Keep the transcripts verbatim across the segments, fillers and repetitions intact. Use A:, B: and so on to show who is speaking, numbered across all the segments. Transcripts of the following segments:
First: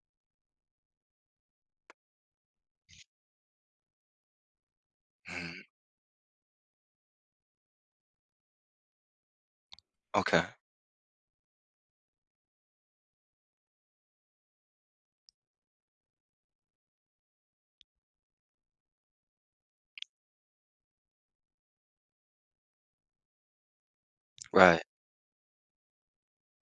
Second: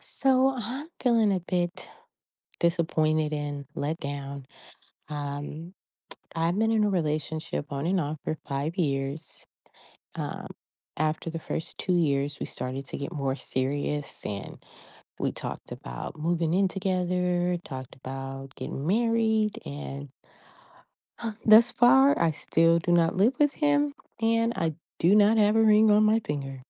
A: So I'm feeling a bit disappointed and let down.
B: Mm,
A: Um, I've been in a relationship on and off for five years.
B: okay.
A: Um, After the first two years, we started to get more serious and we talked about moving in together, talked about getting married. And thus far, I still do not live with him and I
B: Right.
A: do not have a ring on my finger.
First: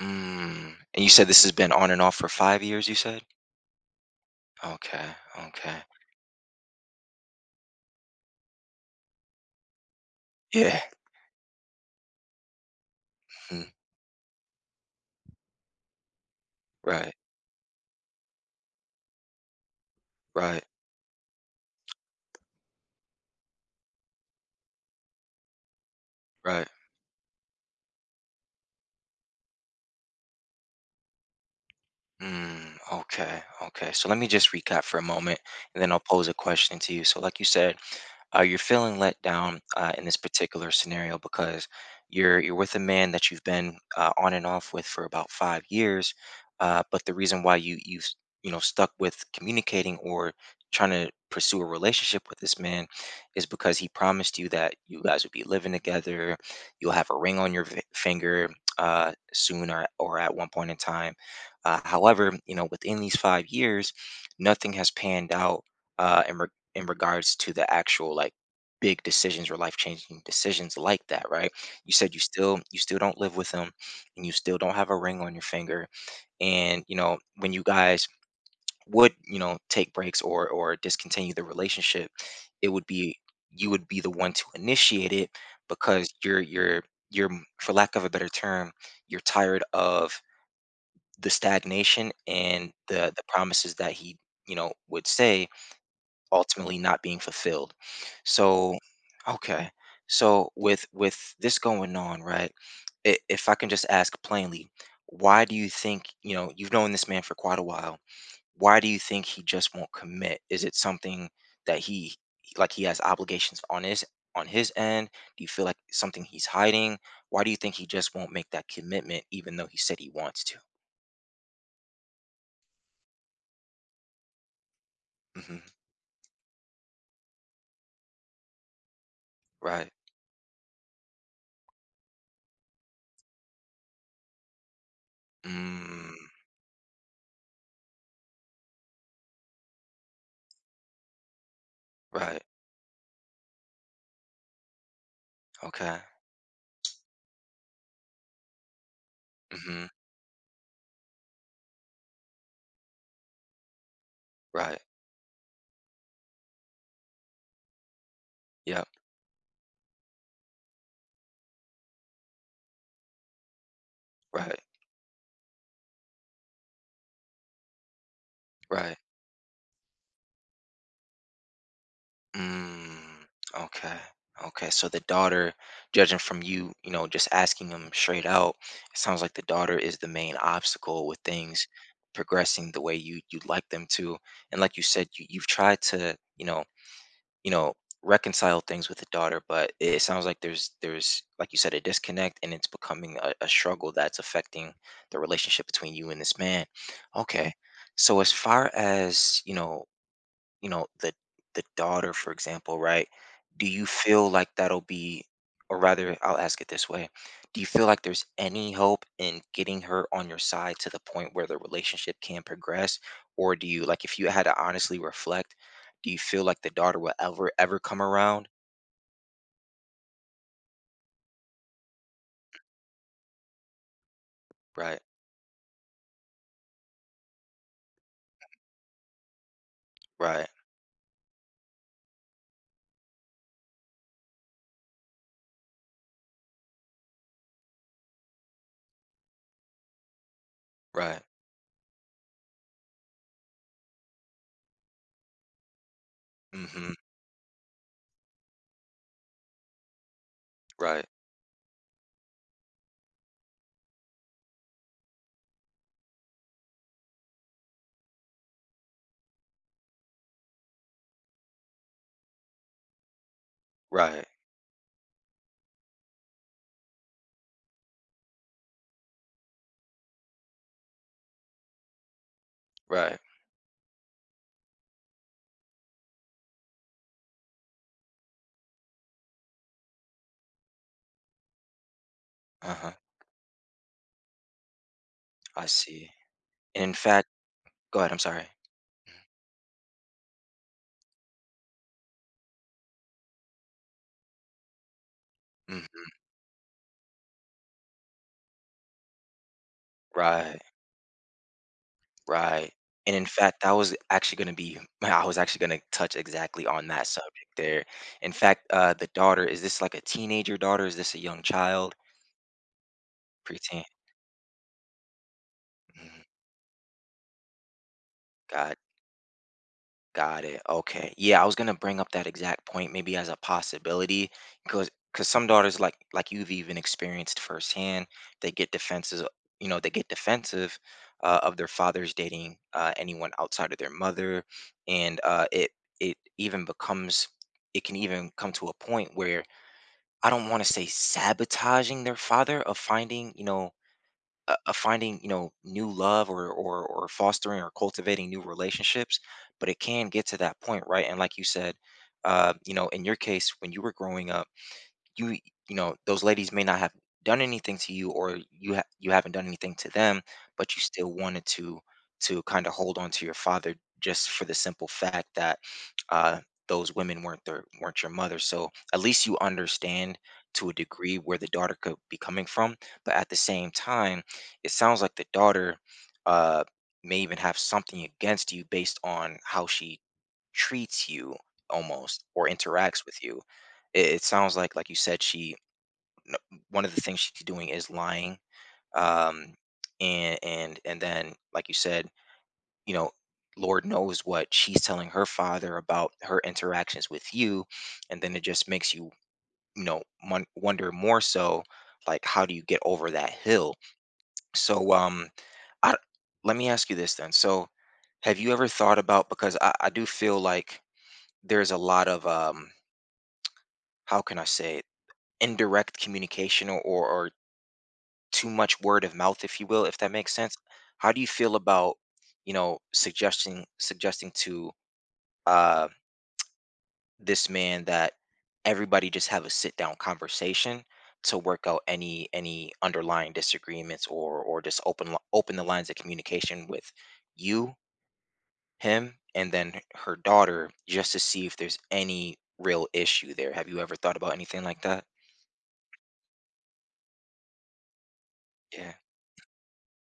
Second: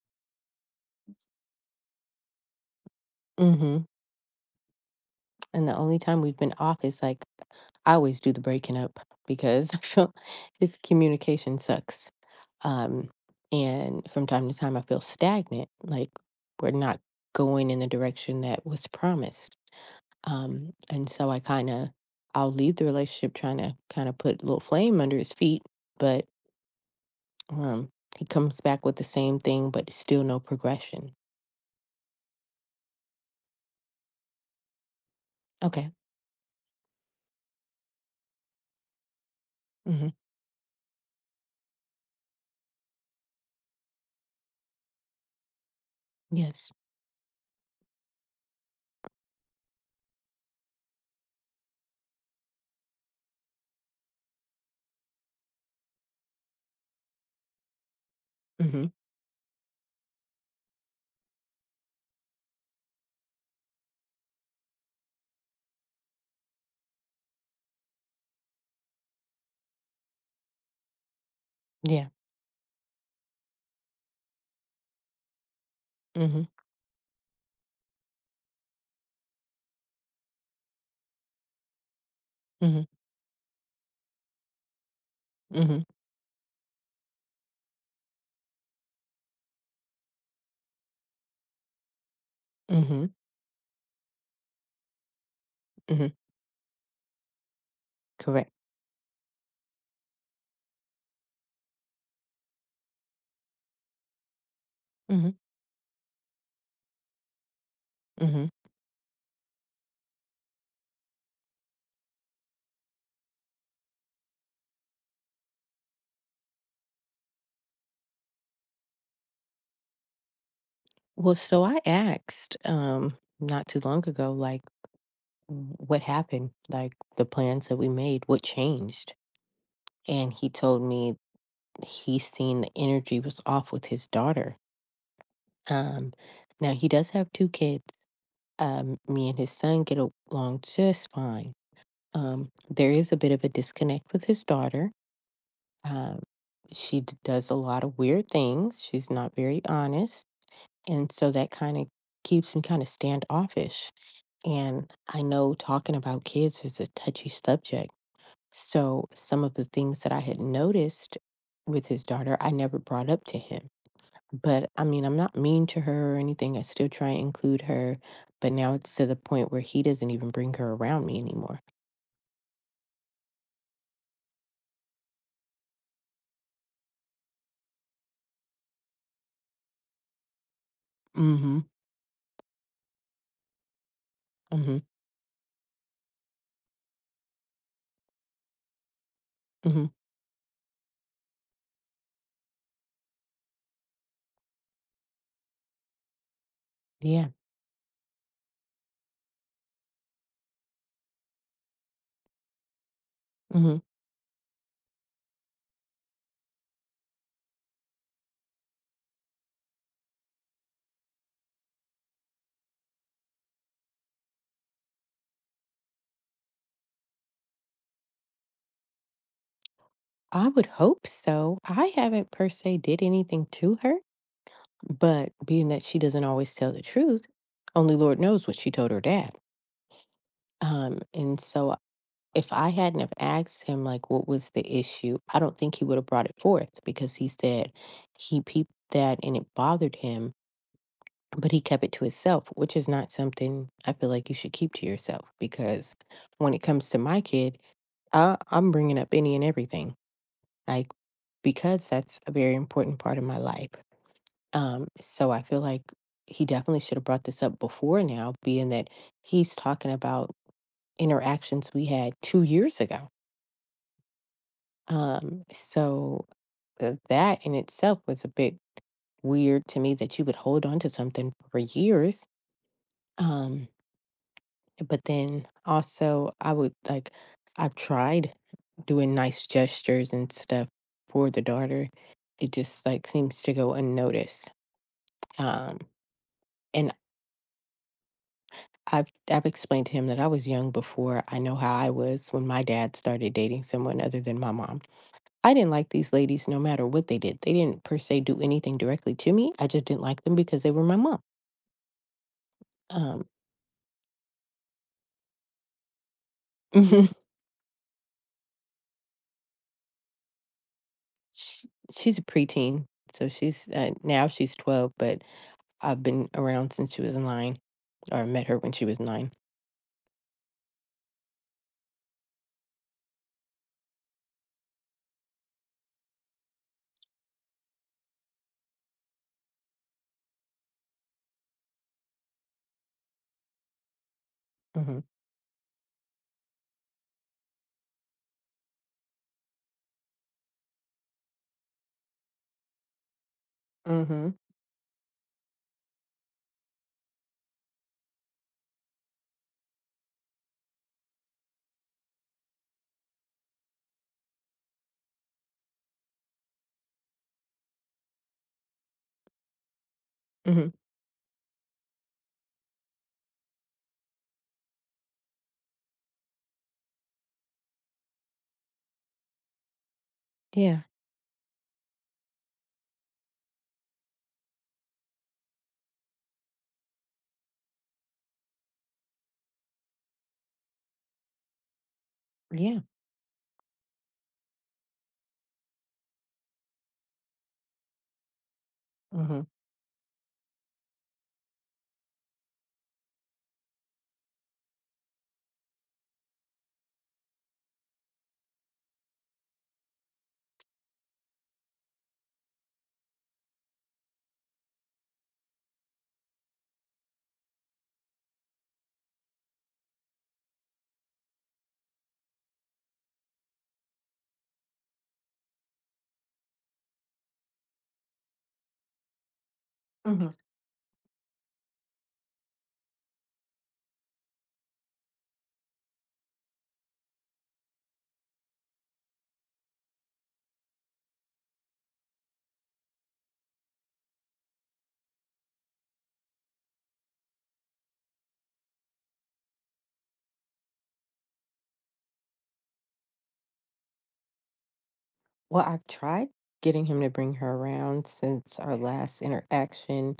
B: Mm. And you said this has been on and off for five years, you said?
A: Mm-hmm.
B: Okay.
A: And the
B: Okay.
A: only time we've been off is like I always do the breaking up because I feel his
B: Yeah.
A: communication sucks. Um,
B: Mm,
A: and from time to time, I feel stagnant, like we're not
B: right.
A: going in the direction that was promised.
B: Right.
A: Um, and so I kind of, I'll leave the relationship trying to kind of put a little flame under his feet, but
B: Right.
A: um, he comes back with the same thing, but still no progression.
B: Mm, okay, okay. So let me just recap for a moment, and
A: Okay.
B: then I'll pose a question to you. So, like you said, uh, you're feeling let down uh, in
A: Mm-hmm.
B: this particular scenario because you're you're with a man that you've been uh, on and off with for about five years,
A: Yes.
B: uh, but the reason why you you s- you know stuck with communicating or trying to pursue a relationship with this man is because he promised you that you guys would be living together, you'll have a ring on your v- finger
A: Mm-hmm.
B: uh, soon or or at one point in time, uh, however, you know, within these five years, nothing has panned out uh, in, re- in regards to the actual like big decisions or life changing decisions like that, right? You
A: Yeah.
B: said you still you still don't live with him, and you still don't have a ring on your finger.
A: Mm-hmm.
B: And you know, when you guys would you know take breaks or or discontinue the relationship, it
A: Mm-hmm.
B: would be you would be the one to initiate it
A: Mm-hmm.
B: because you're you're you're for lack of a better term you're tired of the stagnation and
A: Mm-hmm.
B: the the promises that he you know would say
A: Mm-hmm.
B: ultimately not being fulfilled.
A: Correct.
B: So okay, so with with this going on, right, i- if I can just ask plainly,
A: Mhm,
B: why do you think, you know, you've known this man for quite a while,
A: mhm.
B: why do you think he just won't commit? Is it something that he, like he has obligations on his on his end, do you feel like something he's hiding, why do you think he just won't make that commitment even though he said he wants to?
A: Well, so I asked, um, not too long ago, like, "W
B: Hmm.
A: what happened? Like, the plans that we made, what changed?"
B: Right.
A: And he told me he's seen the energy was off with his daughter. Um,
B: Mm,
A: Now he does have two kids. Um, me and his son get along just fine.
B: right.
A: Um, there is a bit of a disconnect with his daughter.
B: Okay.
A: Um, she d does a lot of weird things. She's not very
B: Hmm.
A: honest. And so that kind of keeps me kind of standoffish.
B: Right.
A: And I know talking about kids is a touchy subject.
B: Yep.
A: So some of the things that I had noticed with his daughter, I never brought up to him.
B: Right.
A: But I mean, I'm not mean to her or anything. I still try and include her. But now it's
B: Right.
A: to the point where he doesn't even bring her around me anymore.
B: Mm, okay. Okay. So the daughter, judging from you, you know, just asking them straight out, it sounds like the daughter is the main obstacle with
A: Mm-hmm.
B: things progressing the way you you'd like them to. And like
A: Mm-hmm.
B: you said, you, you've tried to, you know, you know, reconcile things with the daughter, but
A: Mm-hmm.
B: it sounds like there's there's like you said a disconnect and it's becoming a, a struggle that's affecting the relationship between you and this man.
A: Yeah.
B: Okay, so as far as you know, you know the the daughter for example, right, do
A: Mm-hmm.
B: you Mhm. feel like that'll be, or rather I'll ask it this way, do you feel like there's any hope in getting her on your side to the point where the relationship can progress, or do you, like if you had to honestly reflect, do you feel like the daughter will ever ever come around?
A: I would hope so. I haven't per se did anything to her.
B: Right.
A: But being that she doesn't always tell the truth, only Lord knows what she told her dad.
B: Right.
A: Um, and so if I hadn't have asked him like what was the issue, I don't think he would have brought it forth because he said he peeped that and it bothered him,
B: Right.
A: but he kept it to himself, which is not something I feel like you should keep to yourself because when it comes
B: Mm-hmm.
A: to my kid, I, I'm bringing up any and everything. Like
B: Right.
A: because that's a very important part of my life. Um, so I feel like he definitely should have brought this up before now, being that he's talking about interactions we had two years ago.
B: Right.
A: Um, so uh, that in itself was a bit weird to me that you would hold on to something for years.
B: Right.
A: Um, but then also, I would like, I've tried doing nice gestures and stuff for the daughter. It just
B: Uh-huh.
A: like seems to go unnoticed.
B: I
A: Um,
B: see. And
A: and
B: in fact, go ahead, I'm sorry.
A: I've I've explained to him that I was young before I know how I was when my dad started dating someone other than my mom. I didn't like these
B: Mm-hmm.
A: ladies no matter what they did. They didn't per se do anything directly to me. I just didn't like them
B: Right.
A: because they were my mom.
B: Right, and in
A: Um,
B: fact, that was actually gonna be I was actually gonna touch exactly on that subject there. In fact, uh, the daughter, is this like a teenager daughter? Is this a young
A: sh-
B: child?
A: she's a preteen, so she's
B: Preteen?
A: uh, now she's twelve, but I've
B: Mhm,
A: been around since she was nine, or I met her when
B: got
A: she was nine.
B: Got it. Okay. Yeah, I was gonna bring up that exact point maybe as a possibility because because some daughters like like you've even experienced firsthand, they get defenses, you know, they get defensive uh, of their fathers dating uh, anyone outside of their mother,
A: Mm-hmm.
B: and uh, it it even becomes it can even come to a point where I don't want to say sabotaging their father of finding, you know,
A: Mm-hmm.
B: uh, of finding you know new love, or, or or fostering or cultivating new relationships, but it can get to that point, right, and like you said, uh, you know, in your case when you were growing up, you you know those ladies may not have done anything to you or you ha- you haven't done anything to them,
A: Mm-hmm.
B: but you still wanted to to kind of hold on to your father just for the simple fact that uh those women weren't their weren't your mother. So at least you understand to a
A: Yeah.
B: degree where the daughter could be coming from, but at the same time it sounds like the daughter uh may even have something against you based on how she treats you almost or
A: Yeah.
B: interacts with you. it, it sounds like like you said, she, one of the things she's doing is lying,
A: Mm-hmm.
B: um and and and then like you said, you know, lord knows what she's telling her father about her interactions with you, and then it just makes you, you know, mon- wonder more so like how do you get over that hill. So um I, let me ask you this then, so have you ever thought about, because I, I do feel like there's a lot of um how can I say it, indirect communication or or too much word of mouth, if you will, if that
A: Mm-hmm.
B: makes sense. How do you feel about, you know, suggesting suggesting to uh, this man that everybody just have a sit down conversation to work out any any underlying disagreements, or or just open li- open the lines of communication with you, him, and then her daughter just to see if there's any real issue there. Have you ever thought about anything like that?
A: Well, I've tried getting him to bring her around since our
B: Yeah.
A: last interaction,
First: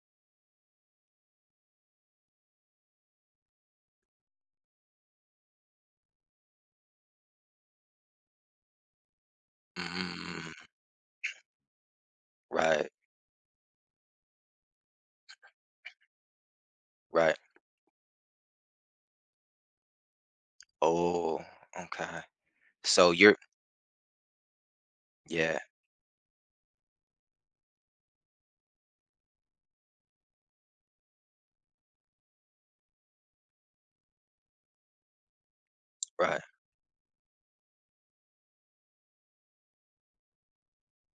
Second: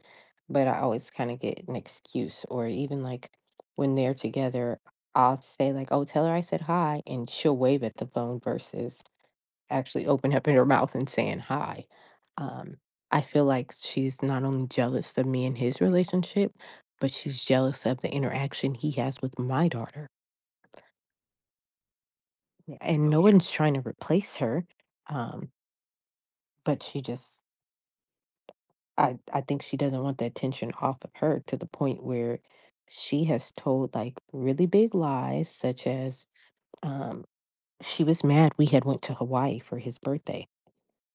A: but I always kind of get an excuse, or even like when they're together, I'll say like, "Oh, tell her I said hi," and she'll wave at the phone versus actually open up in
B: Mm,
A: her mouth and saying hi. Um,
B: right.
A: I feel like she's not only jealous of me and his relationship, but
B: Right.
A: she's jealous of the interaction he has with my daughter.
B: Oh, okay.
A: Yeah. And oh,
B: So
A: no, yeah,
B: you're
A: one's trying to replace her. Um,
B: Yeah,
A: but she just I I think she doesn't want the attention off of her to the point where she has told like really big lies, such as
B: right.
A: um, she was mad we had went to Hawaii for his birthday.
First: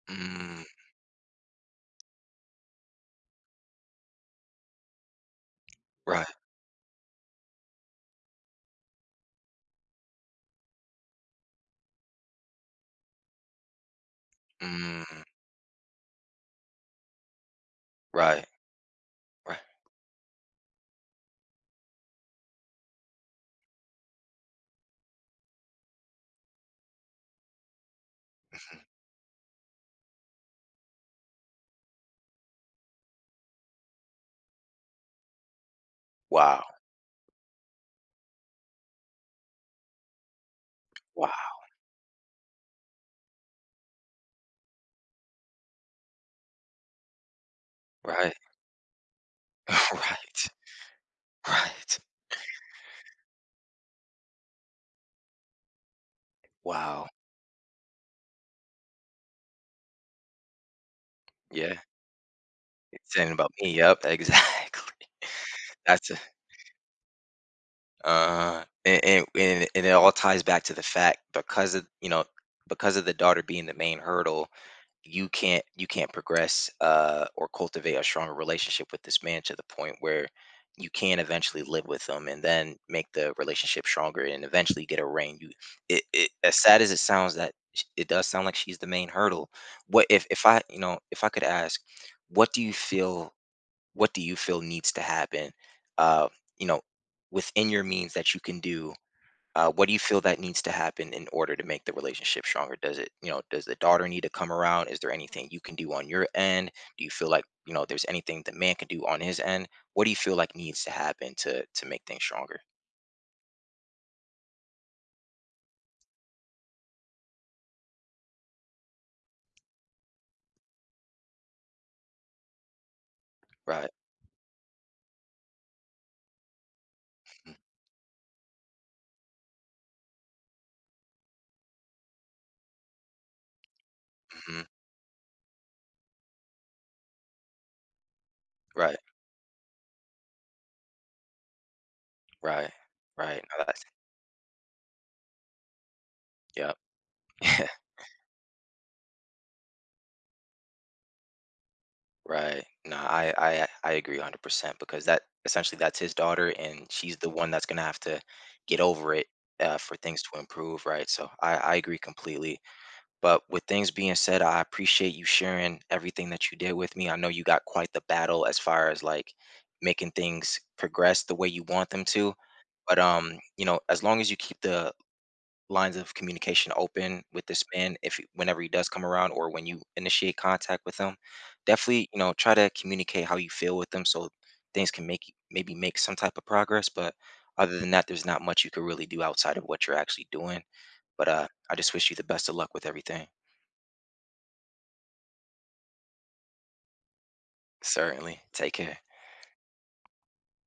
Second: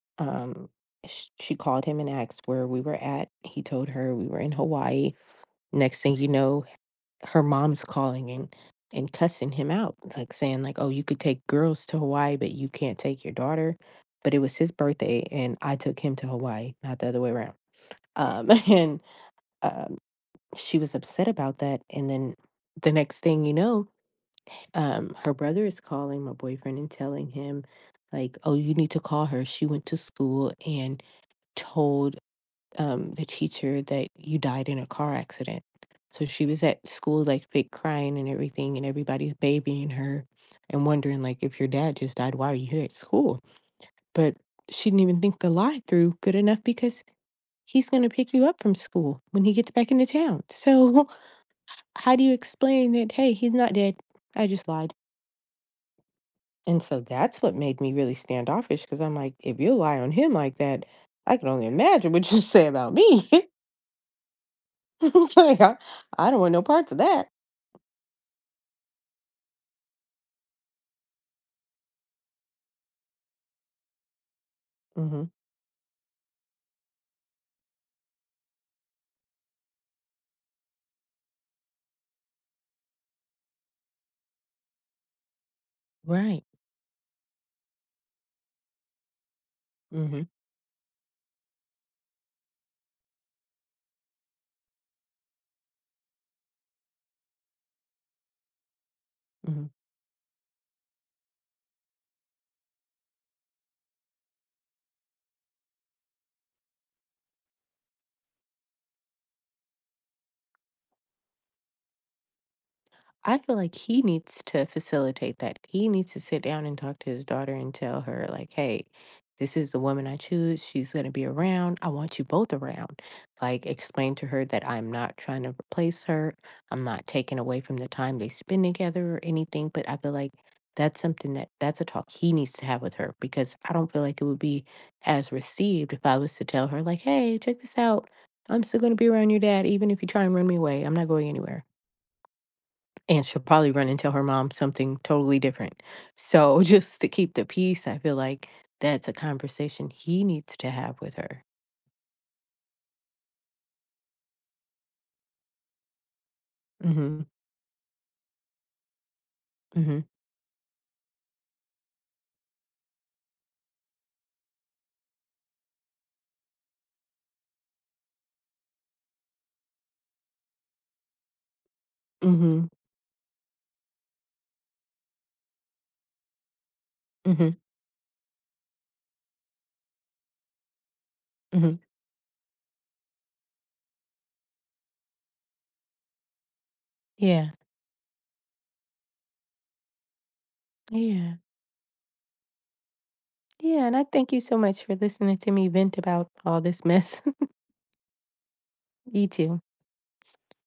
B: Mm,
A: Um, sh- she called him and asked where we were at. He told her we were in Hawaii. Next thing
B: right.
A: you know, her mom's calling and and cussing him out, like saying like, "Oh, you could take girls to Hawaii, but you can't take your daughter." But it was his
B: Mm,
A: birthday, and I took him to Hawaii, not the other way around,
B: right,
A: um and
B: right.
A: um, she was upset about that. And then the next thing you know, um, her brother is calling my boyfriend and telling him, like, oh, you need to call her. She went to school and told um, the teacher that you died in a car accident. So she was
B: Wow,
A: at school, like fake crying and everything, and everybody's babying her and wondering,
B: wow.
A: like, if your dad just died, why are you here at school? But she didn't even think the lie through good enough because he's going to pick
B: Right,
A: you up from school when he gets back into
B: right,
A: town. So
B: right.
A: how do you explain that, "Hey, he's not dead. I just lied." And so
B: Wow.
A: that's what made me really standoffish. Because 'cause I'm like, "If you lie on him like that, I can only
B: Yeah,
A: imagine what you say about
B: it's
A: me."
B: saying about me. Yep, exactly.
A: Like, I
B: That's a,
A: I don't want no parts of that.
B: uh, and, and and it and it all ties back to the fact, because of you know, because of the daughter being the main hurdle,
A: Hmm.
B: you can't you can't progress uh, or cultivate a stronger relationship with this man to the point where you can eventually live with them and then make the relationship stronger and eventually get a ring. You, it, it,
A: Right.
B: as sad as it sounds, that sh- it does sound like she's the main hurdle. What if
A: Mhm.
B: if I you know if I could ask, what do you feel? What do you feel needs to happen? Uh, you know, within your means that you can do,
A: Mhm. Mhm.
B: uh, what do you feel that needs to happen in order to make the relationship stronger? Does it, you know, does the daughter need to come around? Is there anything you can do on your end? Do you feel like, you know, there's anything the man can do on his end? What do you feel like needs to happen to to make things stronger?
A: I feel like he needs to facilitate that. He needs to sit down and talk to his daughter and tell her, like, hey, this is the woman I choose. She's going to be around. I want you both around. Like,
B: Right.
A: explain to her that I'm not trying to replace her. I'm not taking
B: Mm.
A: away from the time they spend together or anything. But I feel like that's something that that's a talk he needs to have with her because I don't feel like it would
B: Mm-hmm.
A: be as received if I was to tell her, like, hey, check this out. I'm still going to
B: Right.
A: be around your dad, even if you try and run me away. I'm not going anywhere
B: Right.
A: and she'll
B: Right. No,
A: probably
B: that's
A: run and tell her mom something totally different. So
B: yep.
A: just to keep the peace, I feel like that's a conversation he needs to have with her.
B: Right. No, I I I agree one hundred percent because that essentially that's his daughter and she's
A: Mhm.
B: the one that's going to have to get over it uh, for
A: Mhm.
B: things to improve, right? So I I agree completely. But with things being said, I appreciate you sharing everything that you did with me. I know you got quite the battle as far as like making things progress the way you want them to.
A: Mhm.
B: But um, you know, as long as you keep the lines of communication open with
A: Mhm.
B: this man, if he- whenever he does come around or when you initiate contact with him,
A: Mhm.
B: definitely you know try to communicate how you feel with them so things can make maybe make some type of progress. But
A: Yeah.
B: other than that, there's not much you can really do outside of what you're actually doing. But
A: Yeah.
B: uh, I just wish you the best of luck with everything.
A: Yeah, and I thank you so much for listening to me vent about all this mess.
B: Certainly. Take care.
A: You too.